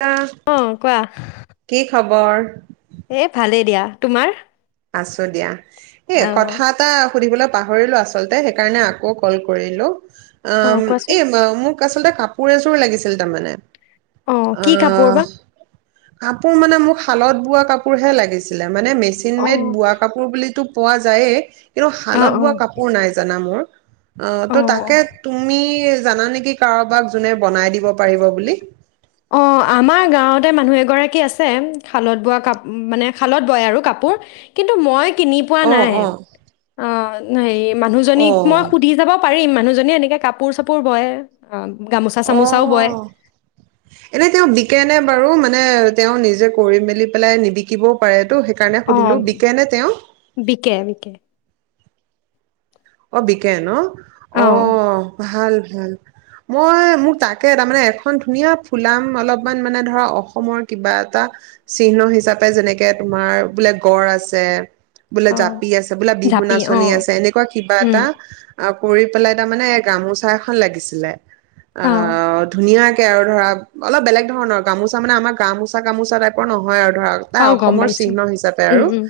কি অ', কোৱা। খবৰ এ, ভালেই দিয়া, তোমাৰ? আছো দিয়া। এ' কথা এটা সুধিবলৈ পাহৰিলোঁ আচলতে সেইকাৰণে আকৌ ক'ল কৰিলো। অ', এ ম মোক আচলতে কাপোৰ এযোৰ লাগিছিল তাৰমানে। অ কি কাপোৰ অ'। বা কাপোৰ মানে মোক শালত বোৱা কাপোৰ হে লাগিছিলে মানে মে অ চিনমেড বোৱা কাপোৰ বুলিটো পোৱা যায়েই। কিন্তু অ শালত বোৱা কাপোৰ নাই জানা মোৰ। অ', ত' তাকে তুমি জানা নেকি কাৰোবাক যোনে বনাই দিব পাৰিব বুলি? অ', আমাৰ গাঁৱতে মানুহ এগৰাকী আছে শালত বোৱা কাপ মানে শালত বয় আৰু কাপোৰ কিন্তু মই কিনি পোৱা অ নাই, অ অ'। নাই। মানুহজনীক মই সুধি চাব পাৰিম মানুহ জনীয়ে এনেকৈ কাপোৰ চাপোৰ বয়। গামোচা চামোচাও বয়। এনেই তেওঁ বিকেনে বাৰু মানে তেওঁ নিজে কৰি মেলি পেলাই নিবকিবও পাৰে। টো সেইকাৰণে অ সুধিলো, বিকে নে তেওঁ? বিকে বিকে অ, বিকে ন? অ', ভাল। ভাল মই মোক তাকে তাৰমানে এখন ধুনীয়া ফুলাম অলপমান মানে ধৰা অসমৰ কিবা এটা চিহ্ন হিচাপে যেনেকে তোমাৰ বোলে গড় আছে। বোলে অ জাপি আছে বোলে বিহু জাপি অ নাচনি আছে এনেকুৱা কিবা উম এটা। অ', কৰি পেলাই তাৰমানে গামোচা এখন লাগিছিলে অ', ধুনীয়াকে আৰু ধৰা অলপ বেলেগ ধৰণৰ গামোচা মানে আমাৰ গা মোচা গামোচা টাইপৰ নহয় আৰু। ধৰক তা অ গম অসমৰ পাইছো চিহ্ন হিচাপে উম আৰু অ'। উম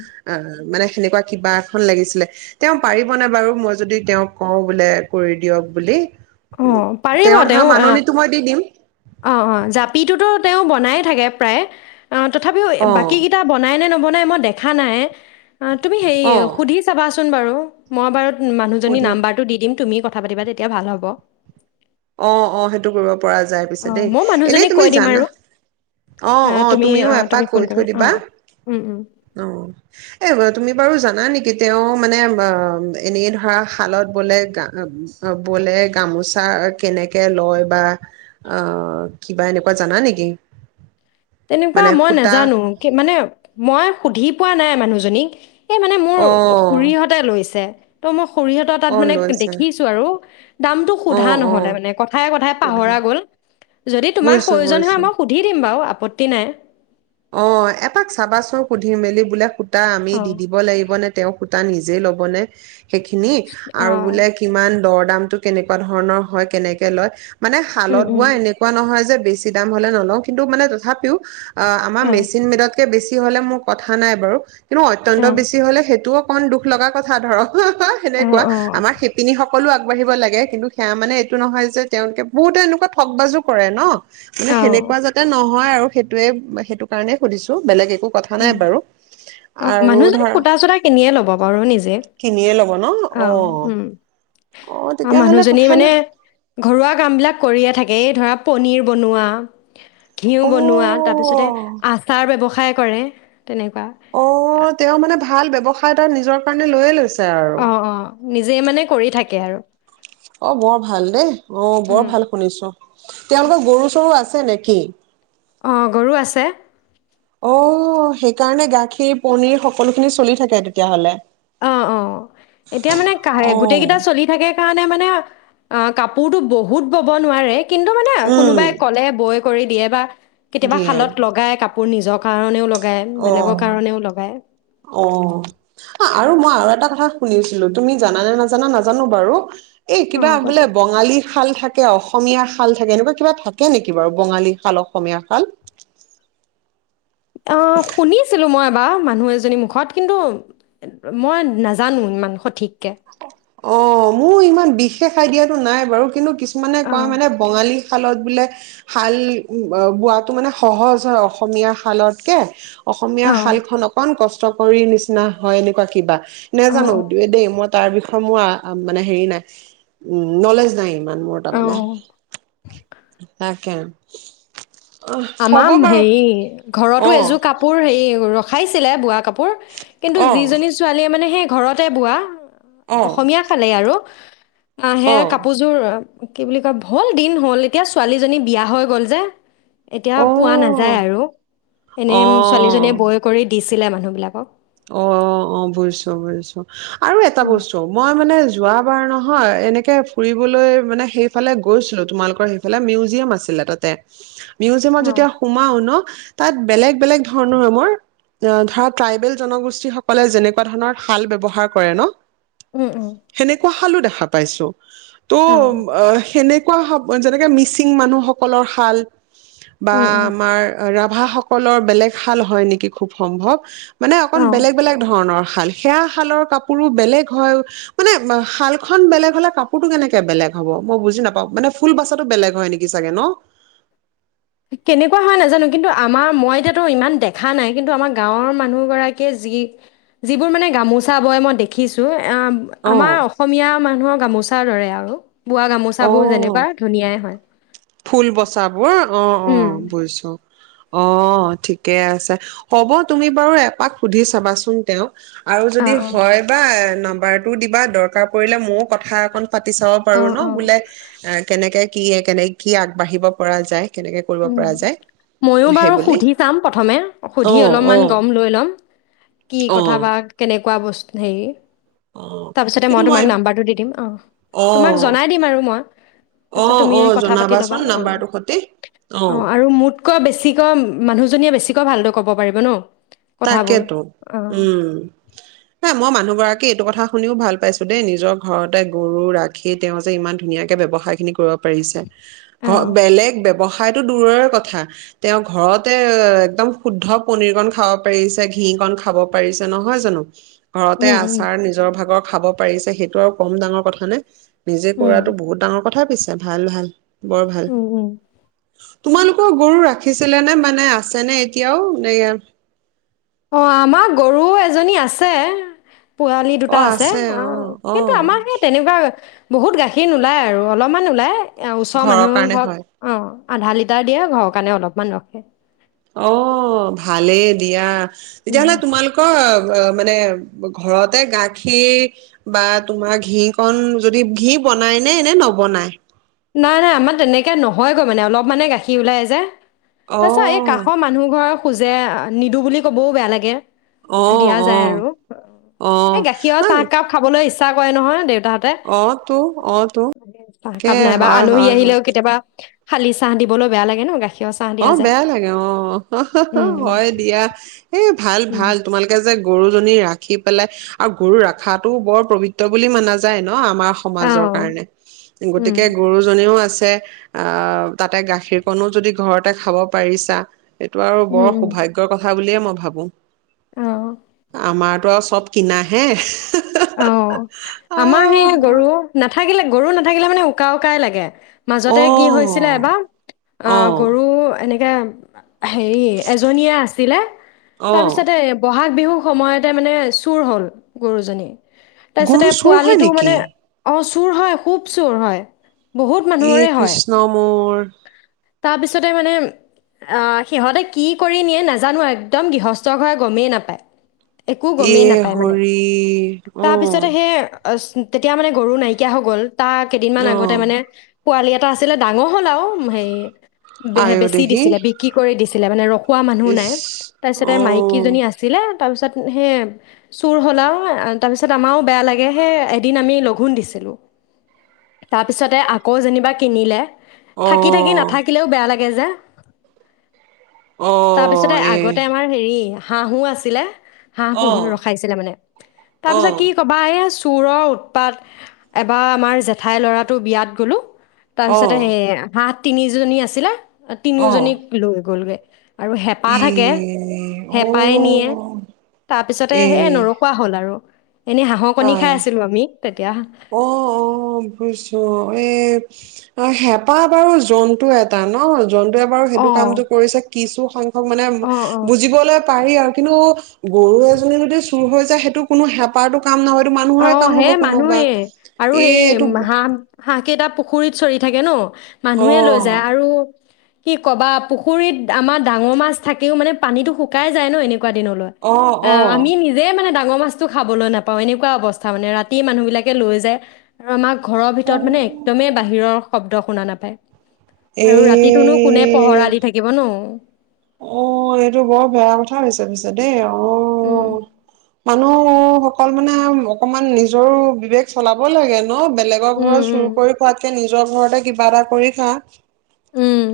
মানে সেনেকুৱা কিবা এখন লাগিছিলে। তেওঁ পাৰি পোৱা নাই বাৰু মই যদি তেওঁক কওঁ বোলে কৰি দিয়ক বুলি। অ পাৰিব তেওঁৰ ধৰা তেওঁ আহ মাননিটো মই দি দিম অ অ জাপিটোতো তেওঁ বনাই থাকে প্ৰায়। অ', তথাপিও এ, অ বাকী কেইটা বনাই নে নবনা নাই মই দেখা নাইয়েই অ তুমি সেই অ সুধি চাবা চ চোন বাৰু মই বাৰু মানুহজনীৰ সুধিম নাম্বাৰটো দি দিম তুমি ক কথা পাতিবা দেই তেওঁ ভাল হ'ব। অ অ সেইটো কৰিব পৰা যায় পিছে অঁ দেই মই এনেই মানুহজনীক তুমি কৈ দিম জানা। আৰু অ অ তুমি তুমিও অঁ এপাক তুমি ফোন কৈ কৰিবা থৈ দিবা। অঁ অ এ তুমি বাৰু জা না নেকি তেওঁ মানে অম এনেই ধৰা শালত বোলে গাম বোলে গামোচা কেনেকে লয় বা অ কিবা এনেকুৱা জানা নেকি। তেনেকুৱা মানে মই সূতা নাজানো কে মানে মই সুধি পোৱা নাই। মানুহজনীক এই মানে মোৰ অ খুুৰীহতে লৈছে। তো মখ খুৰীহতৰ তাত অ মানে কে লৈছা দেখিছোঁ আৰু দামটো অ সুধা অ নহ'লে মানে কথাই-কথাই পাহৰা বুজিছো গ'ল যদি তোমাক প্ৰয়োজন হয় বুজিছো ম‌ই সুধি দিম বাৰু আপ টিনায়ে অ এপাক চাবাচোন সুধি-মেলি বোলে সু তা আমি অ দি দিব লাগিব নে? তেওঁ সূতা নিজেই ল'ব নে? সেইখিনি অ আৰু বোলে কিমান দৰ দামটো কেনেকুৱা ধৰণৰ হয় কেনেকে লয়। মানে উম শালত উম বোৱা এনেকুৱা নহয় যে বেছি দাম হ'লে নলয়, কিন্তু মানে তথাপিও অ আমাৰ মেচিন মেদত তকে বেছি হ'লে, মোৰ কথা নাই বাৰু কিন্তু অ অত্যন্ত বেছি হ'লে সেইটো অক কণ দুখ লগা কথা ধৰক। অহ হ অ সেনেকুৱা আমাৰ শিপিনী সক সকলো আগবাঢ়িব লাগে। কিন্তু সেয়া মানে এইটো নহয় যে তেওঁলোকে বহুতো এনেকুৱা ঠগ বাজু কৰে ন মানে অ অ সেনেকুৱা যাতে নহয় আৰু সেটো ৱেব উম সেইটো কাৰণে সুধিছো বেলেগ এক অ', অ', মানুহজনীক ধৰা কুৰ্তা চুৰ্তা কিনিয়ে ল'ব বাৰু নিজে। ন' ন' অ'। অ আ তেতিয়াহ'লে মানুহজনীয়ে কথা মানে নাই ঘৰুৱা কাম বিলাক কৰিয়ে থাকে এই ধৰা। পনীৰ বনোৱা। ঘিঁউ অ বনোৱা তাৰপিছতে আচাৰ ব্যৱসায় সহায় কৰে। তেনেকুৱা অ আ তেওঁ মানে ভাল ব্যৱসায় এটা নিজৰ কাৰণে লৈয়ে লৈছে আৰু অ', অ', নিজেই মানে কৰি থাকে আৰু। অ', বৰ ভাল দেই অ', বৰ ভাল শুনিছো তোমালোকৰ গৰু চৰু আছে নেক কি? অ গৰু আছে। অ', সেইকাৰণে গাখীৰ পনিৰ সকলোখিনি চলি থাকে তেতিয়াহ'লে। অ অ। এতিয়া মানে কা অ গোটেই কেইটা চলি থাকে কাৰণে মানে মানে আ কাপোৰতো বহুত বব নোৱাৰে। কিন্তু মানে কোনোবাই উম ক'লে বৈ কৰি দিয়ে বা কেতিয়াবা দিয়ে শালত লগায় কাপ মোৰ নিজৰ কাৰণেও লগ অ অ আৰু মই। আৰু এটা কথা শুনিছিলো তুমি জানা নে নাজানা নাজানো বাৰু। এই অঁ কিবা বোলে কোৱাচোন বঙালী শাল থাকে অসম অসমীয়া শাল থাকে, এনেকুৱা কিবা থাকে নেকি বাৰু বঙালী শাল অসমীয়া শাল? অ শুনিছিলো মই এবাৰ মানুহ এজনীৰ মুখত কিন্তু মই নাজানো ইমান সঠিক। অ', মোৰ ইমান বিষ। খাই দিয়াতো নাই বাৰু, কিন্তু কিছ মানে কয় অঁ মানে বঙালী শালত বোলে শাল বোৱাটো মানে সহজ হয় অসমীয়া শালতকে। অসমীয়া অঁ শালখন অকন কষ্ট ৰিৰ নিচিনা হয় এনেকুৱা কিবা। অ নেজানো অ দে দেই মই তাৰ বিষয়ে মোৰ আ মানে হেৰি নাই উ নলেজ নাই ইমান ম'হ অ তামানে, তাকে। অ হ'ব আমাম বাৰু হেৰি, অ গৰতো এজোৰ কপোৰ হেৰি ৰ খাইছিলে বোৱা কাপো বোৰ, কিন্তু অ যিজনী ছোৱালীয়ে মানে সেই ঘৰতে বোৱা আ, অ অসমীয়া খালেই আৰু অ', সেয়া কাপোৰযোৰ আ কি বুলি কয় ভল দিন হ'ল, এতিয়া ছোৱালীজনী বিয়া হৈ গ'ল যে। এতিয়া অ পোৱা নাযায় আৰু অ এনেই ছোৱালীজনীয়ে বৈ কৰি দিছ ছিলে মানুহবিলাকক। অ', অ', অ', বুজিছোঁ, বুজিছোঁ। আৰু এটা উম বস্তু, মই মানে যো যোৱাবাৰ নহয় এনেকে ফুৰিবলৈ মানে সেইফালে গৈছিলো তোমালোকৰ সেইফালে, মিউজিয়াম আছিলে তাতে। মিউজিয়ামত অ যেতিয়া সোমাও ন তাত বেলেগ বেলেগ ধৰণৰ আমৰ ধৰা ট্ৰাইবেল জনগোষ্ঠীসকলে যেনেকুৱা ধৰণৰ শাল ব্যৱহাৰ কৰে ন? উম, উম। সেনেকুৱা শালো দেখা পাইছোঁ। ত' অ আ, সেনে কুৱা সপ যেনেকে মিচিং মানুহসকলৰ শাল। বা উম উম আমাৰ ৰা ভা সকলৰ বেলেগ শাল হয় নেকি খুব সম্ভৱ। মানে অকন অ বেলেগ বেলেগ ধৰণৰ। শাল, সেয়া শালৰ কাপোৰো বেলেগ হয়, মানে শালখন বেলেগ হ'লে কাপোৰটো কেনেকে বেলেগ হ'ব মই বুজি নাপাওঁ, মানে ফুল বাচাটো বেলেগ হয় নেকি চাগে ন? কেনেকুৱা হয় নাজানো, কিন্তু আমাৰ মই যিহেতু ইমান দেখা নাই, কিন্তু আমাৰ গাঁৱৰ মানুহ গৰাকীয়ে যি, যিবোৰ মানে গামোচা বয় মই দেখিছোঁ অ', অ আমাৰ অসমীয়া মানুহৰ গামোচাৰ দৰে আ আৰু বোৱা গামোচাবোৰ অ যেনেকুৱা ধুনীয়াই হয়। ফুল বচাবোৰ। অ', উম অ', বুজিছোঁ। অ', ঠিকেই আছে, হ'ব তুমি বাৰু এপাক সুধি চাবাচোন তেওঁক। আৰু অ যদি অ হয় বা নাম্বাৰটো দিবা, দৰকাৰ পৰিলে মইও কথা অকন পাতি চাব অ পাৰোঁ অ ন', বোলে অ', কেনেকে কি এ কেনে কি আগবাঢ়িব পৰা যায়! কেনেকে কৰিব উম, পৰা যায় ময়ো সেই বাৰু বুলি সুধি চাম প্ৰথমে অ সুধি অ অলপমান গম লৈ লম কি অ কথা বা কেনেকে কোৱা বচ হেৰি অ তাৰপিছতে মই তোমাক নাম্বাৰটো দি দিম, অ', অ তোমাক জনাই দিম আৰু মই অ তাৰপিছত তুমি অ কথা পাতি ল'বা, জনাবাচোন অ'। নাম্বাৰটোৰ সতি অ', আৰু মোতকৈ বেছি কৈ মানুহজনীয়ে বেছিক কৈ ভালদ ক'ব পাৰিব ন'। কথাবোৰ তাকেতো, অ উম, নাই মই মানুহ মানুহ গৰাকী এইটো কথা শুনিও ভাল পাইছো দেই, নিজৰ ঘৰতে গৰু ৰাখি তেওঁ যে ইমান ধুনীয়াকে ব্যৱসায় খিনি কৰিব পাৰিছে। ঘ অ বেলেগ ব্যৱসায়টো দূৰৰে কথা তেওঁ ঘৰতে একদম শুদ্ধ পনীৰকন খাব পাৰিছে ঘীকন খাব পাৰিছে, নহয় জানো! ঘৰতে উম উম আচাৰ নিজৰ ভাগৰ খাব পাৰিছে সেইটো আৰু কম ডাঙৰ কথা নে? নিজে উম কৰাতো বহুত ডাঙৰ কথা পিছে ভাল ভাল। বৰ ভাল। উম উম তোমালোকৰ গৰু ৰাখিছিলা নে? মানে আছে নে এতিয়াও, এইয়া অ', আমাৰ গৰু এজনী আছে। পোৱালি অ দুটা আছে, আ অ অ কিন্তু আমাৰ হেই তেনেকুৱা বহুত গাখীৰ নোলায় আৰু অলপ ইমান নোলায়? এয়া ওচৰৰ ঘৰৰ মানুহ কাৰণে হ'ক হয় অ আধা লিটাৰ দিয়ে ঘৰৰ কাৰণে অলপমান ৰখে। অঁ ভালেই দিয়া। তেতিয়াহ'লে উম। তোমালোকৰ মানে ঘৰতে গাখীৰ বা তোমাৰ ঘীকন যদি, ঘী বনাই নে এনে নবনায়? নাই, নাই আমাৰ তেনেকে নহয়গৈ মানে অলপ মানে গাখীৰ ওলাই যে। তাৰ পিছত এই অ' কাষৰ মানুহ ঘৰৰ খোজে নিদো বুলি ক'বও বেয়া লাগে। অ' দিয়া যায় অ' আৰু এই অ' গাখীৰ ন চাহ একাপ খাবলৈ ইচ্ছ তা কয় নহয় দে অ', তো অ', তো। একাপ নাইবা হয় আলহী হয় হয়। আহিলেও কেতিয়াবা খালি চাহ দিবলৈ বেয়া লাগে ন', গাখ অ', বেয়া লাগে অ', হা হা হা উম হয় দিয়া এই ভাল উম ভাল তোমালোকে যে গৰুজনী ৰাখি পেলাই আৰু গৰু ৰাখাতটো বৰ পৱিত্ৰ বুলি মানা যায় ন? অ', আমাৰ অ সমাজৰ কাৰণে, উম গতিকে গৰুজনীও আছে অ', তাতে গাখীৰকণো যদি ঘৰত তে খাব পাৰিছা। এইটো আৰু উম বৰ উম সৌভাগ্যৰ কথা বুলিয়ে মই ভাবো। অ'। আমাৰতো আৰু চব কিনাহে, হা হা। অ', আমাৰ সেইয়া গৰু নাথাকিলে গৰু নাথাকিলে মানে উকা উকাই লাগে। অ মাজতে কি হৈছিলে এবাৰ, অ', গৰু এনে [inaudible] হেৰি এজনীয়ে আছিলে, অ তাৰ পিছতে বহাগ বিহু সময়তে মানে চোৰ হ'ল গৰু জনী। গৰু তাৰপিছতে চোৰ হয় পোৱালিটো নেকি মানে, অ স্কু চোৰ হয়, খুব চোৰ হয়। বহুত মানুহৰে ই হয় কৃষ্ণ মোৰ। উ তাৰপিছতে মানে, আঁ সিহঁতে কি কৰি নিয়ে নাজানো আৰু একদম গৃহস্থ ঘৰে গমেই নাপায়। একো গমেই ইয়ে নাপায় মানে হৰি অঁ তাৰপিছতে সেই তেতিয়া মানে গৰু নাইকিয়া হৈ গ'ল। তাৰ কেইদিনমান অ আগতে মানে পোৱালি এটা আছিলে, ডাঙৰ হ'ল আও উম হেই বে- বেছি আয়দেহি দিছিলে, বিক্ৰী কৰি দিছিলে। ইলেভে নেৰো কোৱা মানুহ ইচ নাই, তাৰ পিছতে অ মাইকীজনী আছিলে। তাৰপিছত সেই চোৰ হ'ল আও তাৰপিছত আমাৰো বেয়া লাগে, সেই এদিন আমি লঘোণ দিছিলোঁ, তাৰপিছতে আকৌ যেনিবা কিনিলে। অ থাকি থাকি নাথাকিলেও বেয়া লাগে। গেজা অ তাৰপিছতে, এ আগতে আমাৰ হেৰি হাঁহো আছিলে, হাঁহ অ পুহিম ৰখাইছিলে মানে, তাৰ অ পিছত কি কবা এয়া চো চোৰৰ উৎপাত এবাৰ আমাৰ জেঠাই ল'ৰাটো বিয়াত গ'লোঁ অ তাৰপিছতে সেইয়া তাত তিনিজনী আছিলে। অ তিনিওজনীক লৈ গ'লগৈ। আৰু হেঁপা ই থাকে, ঔ হেঁপাই নিয়ে, তাৰপিছতে এ সেয়ে নৰখোৱা হ'ল আৰু। এনে হাঁহৰ কণী খাই আই আছিলো আমি। তেতিয়া অ', অ', বুইছো অ', এ অ', হেঁপাহ বাৰু জন্তু এটা ন? জন্তুৱে বাৰু সেইটো অঁ কামটো কৰিছে কিছু সং খক মানে অঁ অঁ বুজিবলৈ পাৰি আৰু, কিন্তু গৰু এজনী যদি চুৰ হৈ যায়, সেইটো কোনো হেঁপাৰতো কাম [unintelligible] অ মানুহৰে কাম হে হ'ব কোনোবা মানুহে আৰু এই সেই এইটো হাঁহ, হাঁহকেইটা পুখুৰীত চৰি থাকে ন? অ মানুহে লৈ যায় আৰু কি ক'বা, পুখুৰীত আমাৰ ডাঙৰ মাছ থাকেও, মানে পানীতো শুকাই যায় ন‌ এনে কুৱা দিনলৈ। অ আ অ আমি নিজেই মানে ডা [unintelligible] মাছটো খাবলৈ নাপাওঁ এনেকুৱা অৱস্থা মানে, ৰাতি মানুহ বিলাকে লৈ যায়, আৰু আমাক ঘৰৰ অ ভিতৰত মানে একদমেই বাহিৰৰ শব্দ শুনা নাপায়। আৰু ৰাতিটো নো কোনে পহৰা এ দি থাকিব ন? অ', এইটো বৰ বেয়া কথা হৈছে পিছে দেই, অ' উম। নুহ সকলমানে‌ আও, অকণমান নিজৰো বিবেক চলাব লাগে ন বেলেগৰ উম ঘৰৰ চুৰ উম কৰি খোৱাতকে নিজ নিজৰ ঘৰতে কিবা এটা কৰি খা উম।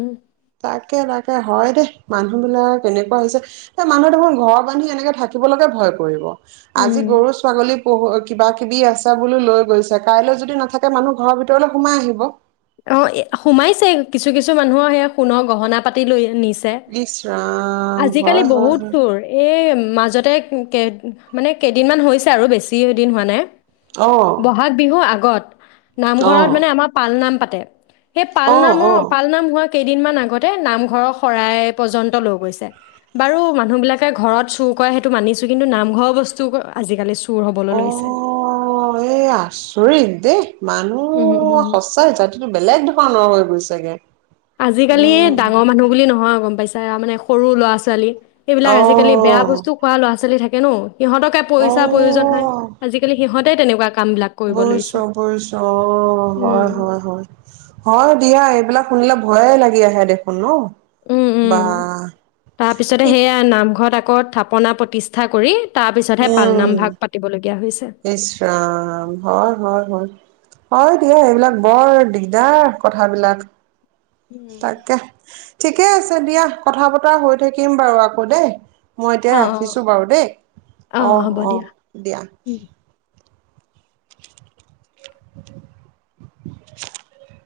তাকে তাকে হয় দেই মানুহ বিলাক কেনেকুৱা হৈছে এ মানুহ দেখোন ঘৰ বান্ধি এনেকে থাকিবলৈকে ভয় কৰিব আজি উম গৰু, ছাগলীক [unintelligible] কিবা কিবি আছে বুলো লৈ গৈছে। কাইলৈ যদি নাথাকে, মানুহ ঘৰৰ ভিতৰলৈ সোমাই আহিব। অ', এ সোমাইছেই, কিছু-কিছু মানুহৰ সেয়া সোণৰ গহনা-পাতি লৈ নিছ ছে। ইচ ৰাম আজিকালি হয় হয় বহুত হয় পুৰ। এ মাজতে, কে মানে কেইদিনমান হৈছে আৰু, বেছি দিন হোৱা নাই। অ', বহাগ বিহু আগ গত। নামঘৰত অ', মানে আমাৰ পাল নাম পাত। তে। সেই অ', পালনামৰ, অ'। পালনাম হোৱা কেইদিনমান আগতে নামঘৰৰ শৰাই পৰ্যন্ত লৈ গৈছে। বাৰু মানুহ বিলাকে ঘৰত চুৰ কৰে সেইটো মানিছো, কিন্তু নামঘৰৰ বস্তু আজিকালি চু অ', এই আচৰিত। দেই। উম উম মানুহ উম। সঁচাই জাতিটো বেলেগ ধৰণৰ হৈ গৈছেগে। আজিিকালি উম, ডাঙৰ মানুহ বুলি নহয় গম পাইছ তাৰমানে সৰু ল'ৰা ছোৱালী। সেইবিলাক আজিকালি বেয়া অ'। বস্তু খোৱা ল'ৰা ছোৱালী থাকে [unintelligible] অ পইচা প্ৰয়োজন হয় আজিকালি সিহঁতে তেনেকুৱা কাম বিলাক কৰিব লৈছে বুইছো বুইছো অ উম হয় হয় হয়, হয় দিয়া এইবিলাক শুনিলে। ভয়ে লাগি আহে দেখোন ন। উ উ, বা তাৰপিছতে ঠিক সেইয়া নামঘৰত আক। কত থাপনা প্ৰতিষ্ঠা কৰি। তাৰ পিছতহে উ, পালনাম ভাগ পাতিবলগীয়া হৈছে ইচ ৰাম, হয় হয় হয়। হয় দিয়া এইবিলাক বৰ দিগদাৰ কথাবিলাক। উম। তাকে। ঠিকে আছে দিয়া কথা বতৰা হৈ থাকিম বাৰু আকৌ দেই। মই এতিয়া অ অ ৰাখিছো বাৰু দেই, অ হ'ব অ দিয়া দিয়া। উম। [inaudible]